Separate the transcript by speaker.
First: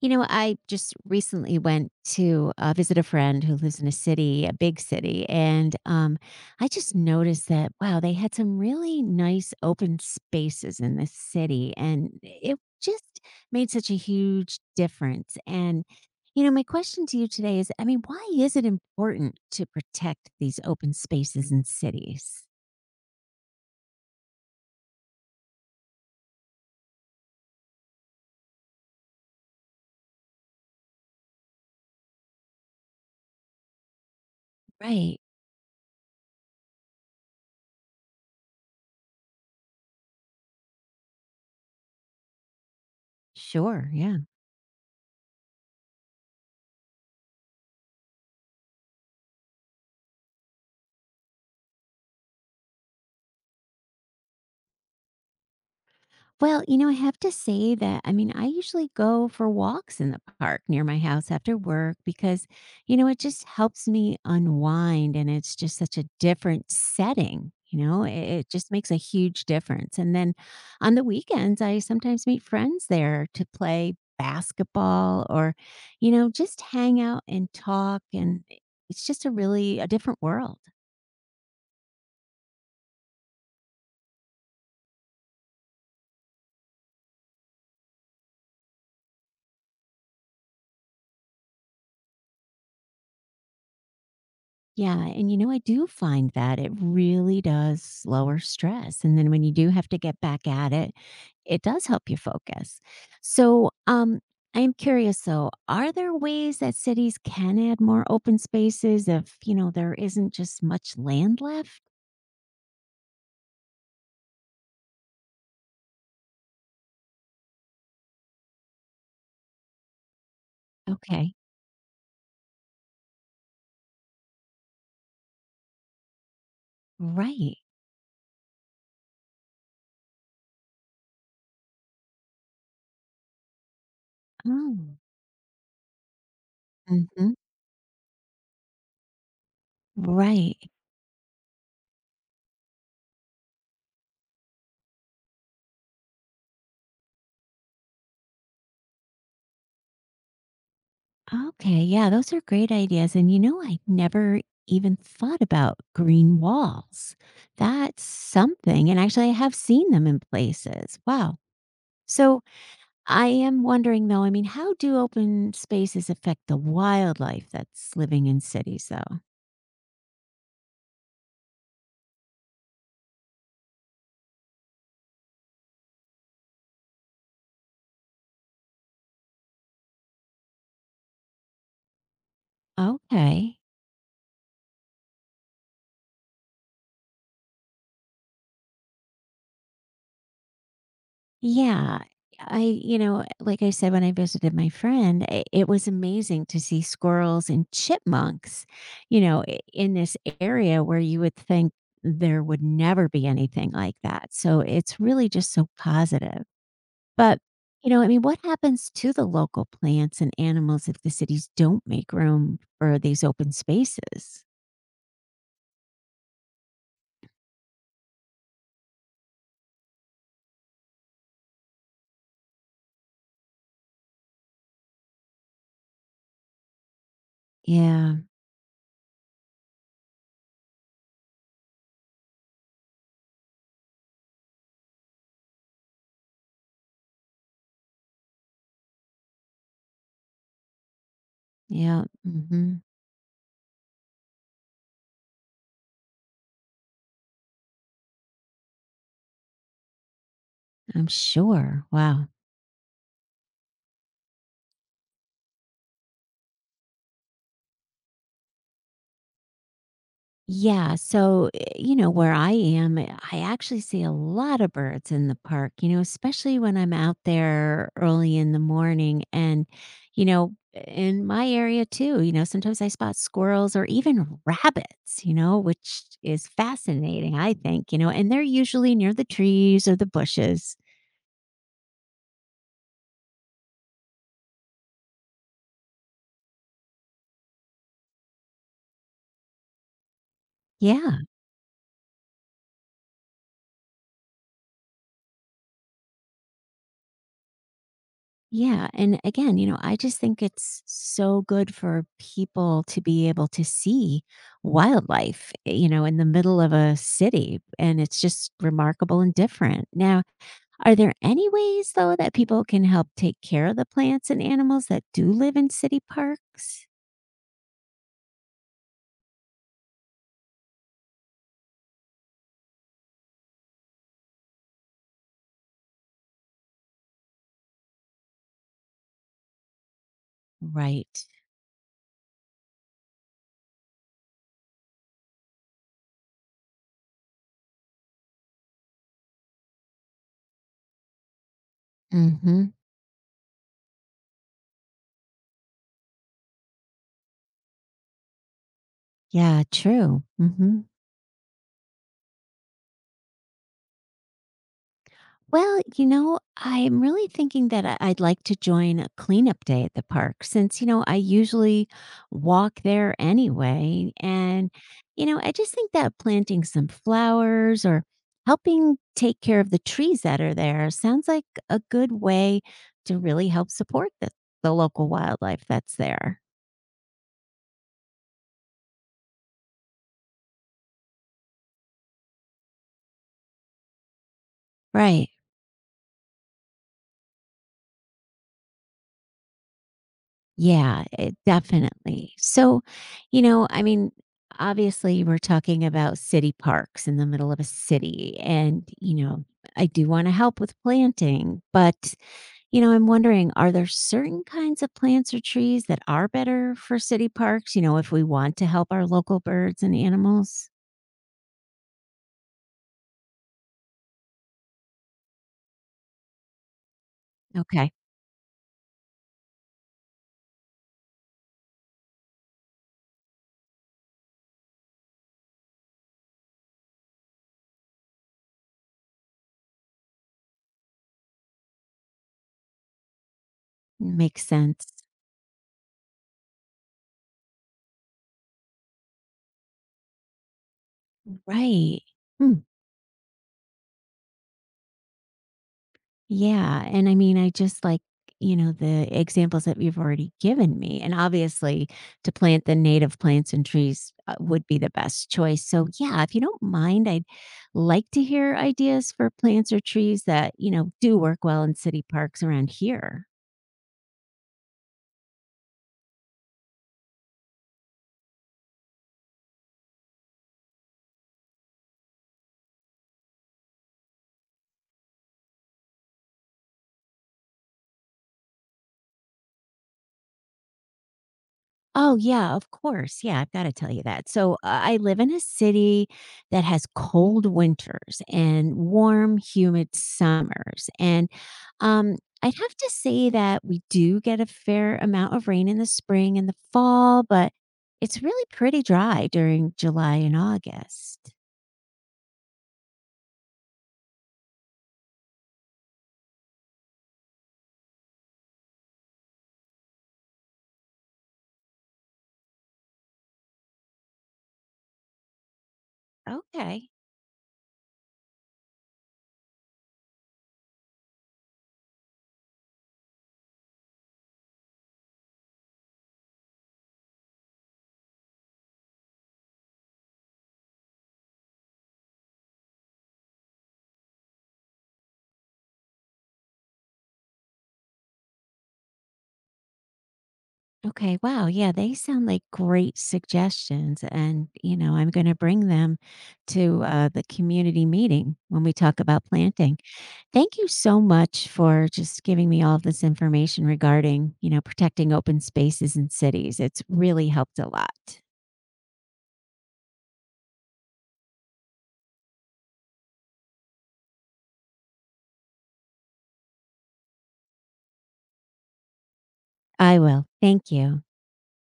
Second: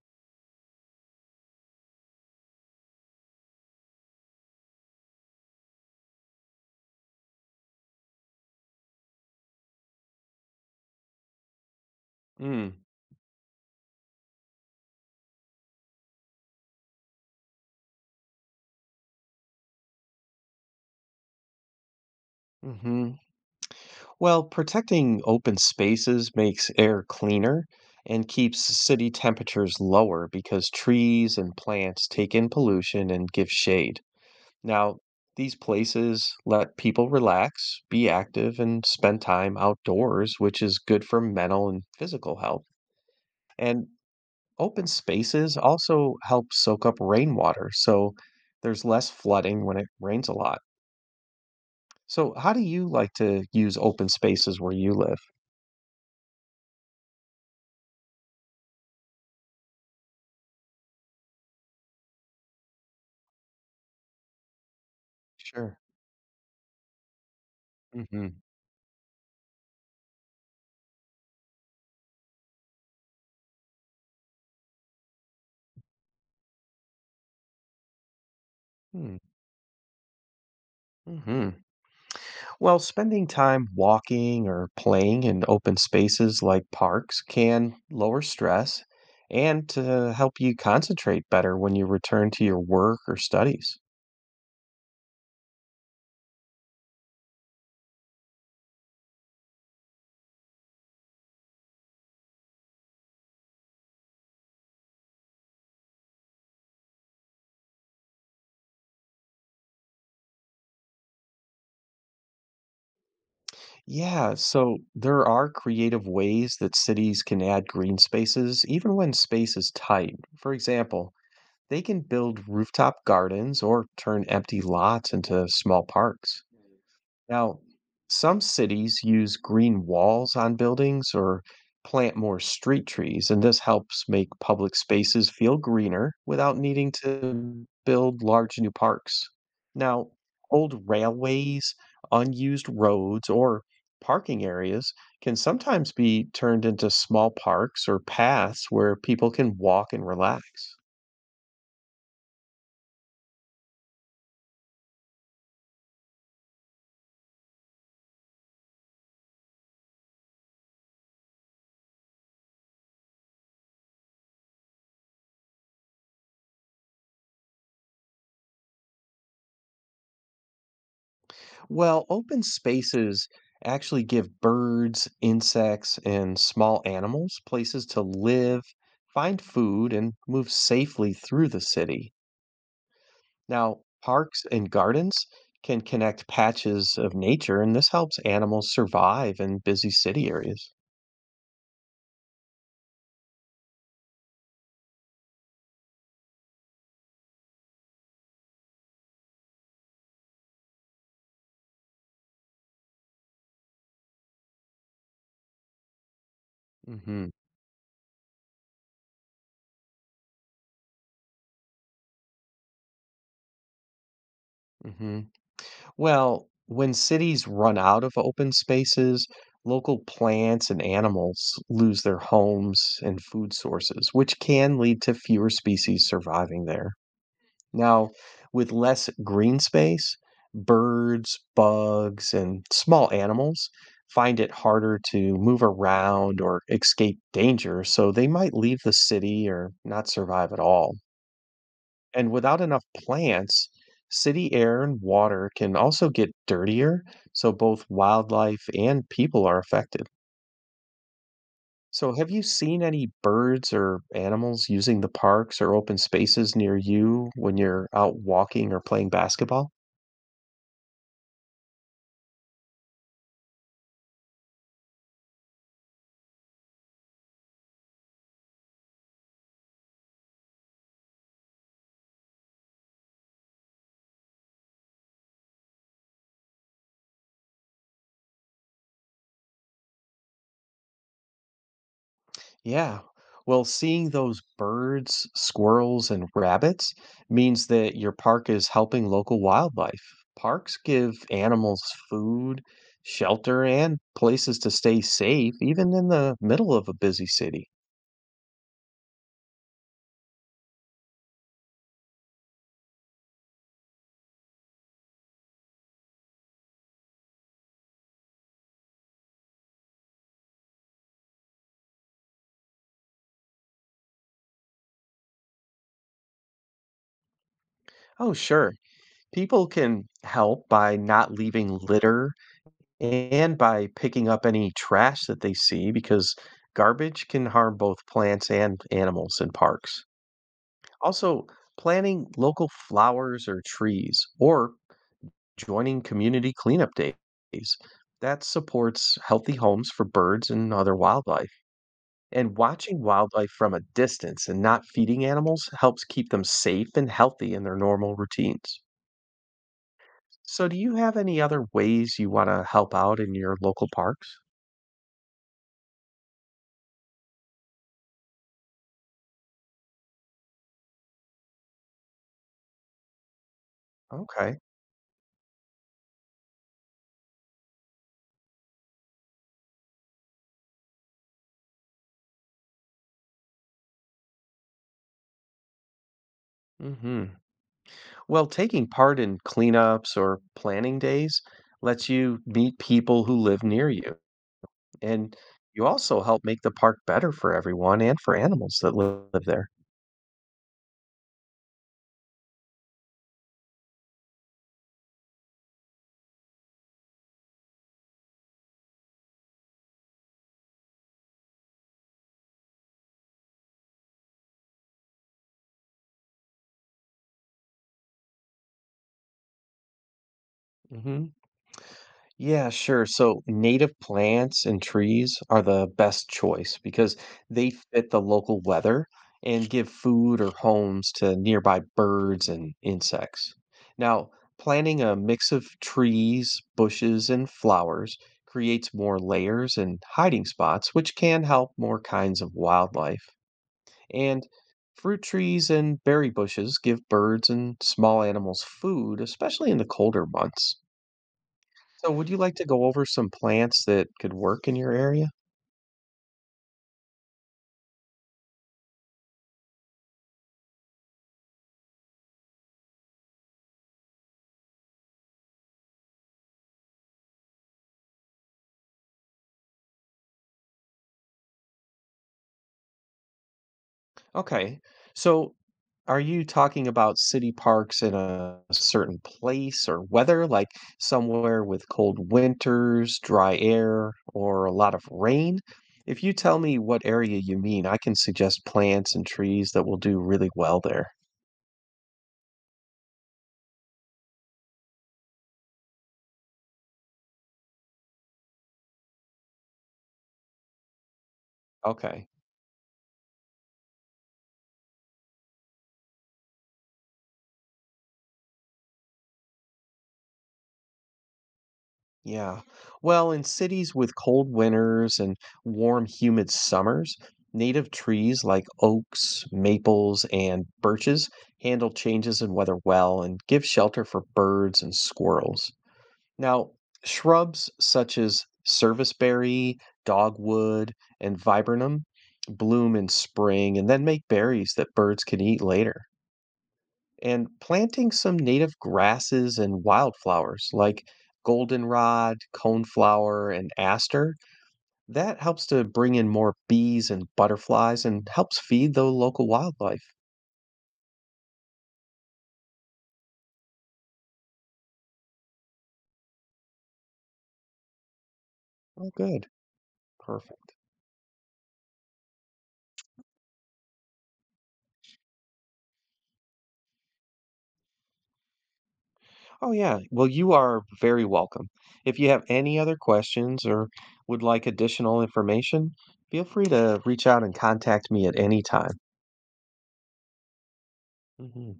Speaker 1: You know, I just recently went to visit a friend who lives in a city, a big city, and I just noticed that wow, they had some really nice open spaces in this city, and it
Speaker 2: Mm,
Speaker 1: just made such a huge difference. And you know, my question to you today is, why is it important to protect these open spaces in cities?
Speaker 2: hmm Well, protecting open spaces makes air cleaner and keeps city temperatures lower because trees and plants take in pollution and give shade. Now,
Speaker 1: Right.
Speaker 2: these places let people relax, be active, and spend time outdoors, which is good for mental and physical health. And
Speaker 1: Sure. Yeah.
Speaker 2: open spaces also help soak up rainwater, so there's less flooding when it rains a lot. So, how do you like to use open spaces where you live?
Speaker 1: Well, you know, I have to say that I usually go for walks in the park near my house after work because, you know, it just helps me unwind and it's just
Speaker 2: Sure.
Speaker 1: such a different setting. You know, it,
Speaker 2: Mhm.
Speaker 1: it just makes a huge difference. And then on the weekends, I sometimes meet friends there to play basketball or, you know, just hang out and talk. And it's
Speaker 2: Hmm,
Speaker 1: just a really a different world.
Speaker 2: hmm Well, spending time walking or playing in open spaces like parks can lower stress and to help you concentrate better when you return to your work or studies.
Speaker 1: Yeah, and you know, I do find that it really does lower stress. And then when you do have to get back at it, it does help you focus. So, I am curious though, are there ways that cities can add more open spaces if, you know, there isn't just much land left?
Speaker 2: Yeah, so there are creative ways that cities can add green spaces even when space is tight. For example,
Speaker 1: Okay.
Speaker 2: they can build rooftop gardens or turn empty lots into small parks.
Speaker 1: Right.
Speaker 2: Now, some cities use green walls on buildings or plant more street trees, and this helps make public
Speaker 1: Oh.
Speaker 2: spaces feel greener without needing
Speaker 1: Hmm.
Speaker 2: to build large new parks. Now,
Speaker 1: Right.
Speaker 2: old railways, unused roads, or parking areas can sometimes be turned into small parks or paths where people can walk and relax.
Speaker 1: Okay, yeah, those are great ideas. And you know, I never even thought about green walls. That's something. And actually, I have seen them in places. Wow. So I am wondering though, how do open spaces affect the wildlife that's living in cities though?
Speaker 2: Well, open spaces actually give birds, insects, and small animals places to live, find food, and move safely through the city.
Speaker 1: Okay.
Speaker 2: Now, parks and gardens can connect patches of nature, and this helps animals survive in busy city areas.
Speaker 1: Yeah. I, you know, like I said, when I visited my friend, it was amazing to see squirrels and chipmunks, you know, in this area where you would think there would never be anything like that. So it's really just so positive.
Speaker 2: hmm
Speaker 1: But, you know, what happens to the local plants and animals if the cities don't make room for these open spaces?
Speaker 2: hmm Well, when cities run out of open spaces, local plants and animals lose their homes and food sources, which can lead to fewer species surviving there. Now,
Speaker 1: Yeah.
Speaker 2: with less green space, birds, bugs, and small animals find it harder to move around or escape danger, so they might leave the city or not survive at all.
Speaker 1: Yeah.
Speaker 2: And without
Speaker 1: Hmm.
Speaker 2: enough plants, city air and water can also get dirtier, so both wildlife and people are affected.
Speaker 1: I'm sure.
Speaker 2: So,
Speaker 1: Wow.
Speaker 2: have you seen any birds or animals using the parks or open spaces near you when you're out walking or playing basketball?
Speaker 1: Yeah, so, you know, where I am, I actually see a lot of birds in the park, you know, especially when I'm out there early in the morning. And, you know, in my area too, you know, sometimes I spot squirrels or even rabbits, you know, which is fascinating, I think, you know, and they're usually near the trees or the bushes.
Speaker 2: Yeah. Well, seeing those birds, squirrels, and rabbits means that your park is helping local wildlife. Parks give
Speaker 1: Yeah.
Speaker 2: animals food, shelter, and places to stay safe, even in the middle of a busy city.
Speaker 1: Yeah. And again, you know, I just think it's so good for people to be able to see wildlife, you know, in the middle of a city. And it's just remarkable and different. Now, are there any ways, though, that people can help take care of the plants and animals that do live in city parks?
Speaker 2: Oh, sure. People can help by not leaving litter and by picking up any trash that they see because garbage can harm both plants and animals in parks.
Speaker 1: Right.
Speaker 2: Also, planting local flowers or trees or joining community cleanup days that supports healthy homes for birds and other wildlife.
Speaker 1: Mm
Speaker 2: And
Speaker 1: hmm.
Speaker 2: watching wildlife from a distance and not feeding animals helps keep them safe and healthy in their normal routines.
Speaker 1: Yeah, true. Mm
Speaker 2: So, do
Speaker 1: hmm.
Speaker 2: you have any other ways you want to help out in your local parks?
Speaker 1: Well, you know, I'm really thinking that I'd like to join a cleanup day at the park since, you know, I usually walk there anyway.
Speaker 2: Okay.
Speaker 1: And, you know, I just think that planting some flowers or helping take care of the trees that are there sounds like a good way to really help support the local wildlife that's there.
Speaker 2: hmm Well, taking part in cleanups or planning days lets you meet people who live near you.
Speaker 1: Right.
Speaker 2: And you also help make the park better for everyone and for animals that live there.
Speaker 1: Yeah, it definitely. So, you know, obviously we're talking about city parks in the middle of a city and, you know, I do want to help with planting, but you know, I'm wondering are there certain kinds of plants or trees that are better for city parks, you know, if we want to help our local birds and animals?
Speaker 2: hmm Yeah, sure. So native plants and trees are the best choice because they
Speaker 1: Okay,
Speaker 2: fit the local weather and give food or homes to nearby birds and insects. Now, planting a mix of trees, bushes, and flowers creates more layers and hiding spots, which can help more kinds of wildlife.
Speaker 1: makes
Speaker 2: And
Speaker 1: sense.
Speaker 2: fruit trees and berry bushes give birds and small animals food, especially in the colder months.
Speaker 1: Right.
Speaker 2: So, would you like to go over some plants that could work in your area?
Speaker 1: Yeah, and I mean, I just like, you know, the examples that you've already given me, and obviously, to plant the native plants and trees would be the best choice. So, yeah, if you don't mind, I'd like to hear ideas for plants or trees that, you know, do work well in city parks around here.
Speaker 2: Okay. So are you talking about city parks in a certain place or weather, like somewhere with cold winters, dry air, or a lot of rain? If you tell me what area you mean, I can suggest plants and trees that will do really well there.
Speaker 1: Oh, yeah, of course. Yeah, I've gotta tell you that. So, I live in a city that has cold winters and warm, humid summers, and, um,
Speaker 2: Okay.
Speaker 1: I'd have to say that we do get a fair amount of rain in the spring and the fall, but it's really pretty dry during July and August.
Speaker 2: Yeah. Well, in cities with cold winters and warm, humid summers, native trees like oaks, maples, and birches handle changes in weather well and give shelter for birds and squirrels. Now,
Speaker 1: Okay.
Speaker 2: shrubs such as serviceberry, dogwood, and viburnum bloom in spring and then make berries that birds can eat later and planting some native grasses and wildflowers like goldenrod, coneflower, and aster. That helps to bring in more bees and butterflies and helps feed the local wildlife.
Speaker 1: Okay, wow, yeah, they sound like great suggestions, and, you know, I'm gonna bring them to, the community meeting when we talk
Speaker 2: Oh,
Speaker 1: about
Speaker 2: good.
Speaker 1: planting. Thank you
Speaker 2: Perfect.
Speaker 1: so much for just giving me all of this information regarding, you know, protecting open spaces in cities. It's really helped a lot.
Speaker 2: Oh, yeah. Well, you are very welcome. If you have any other questions or would like additional information, feel free to reach out and contact me at any time.
Speaker 1: I will. Thank you.
Speaker 2: Mhm.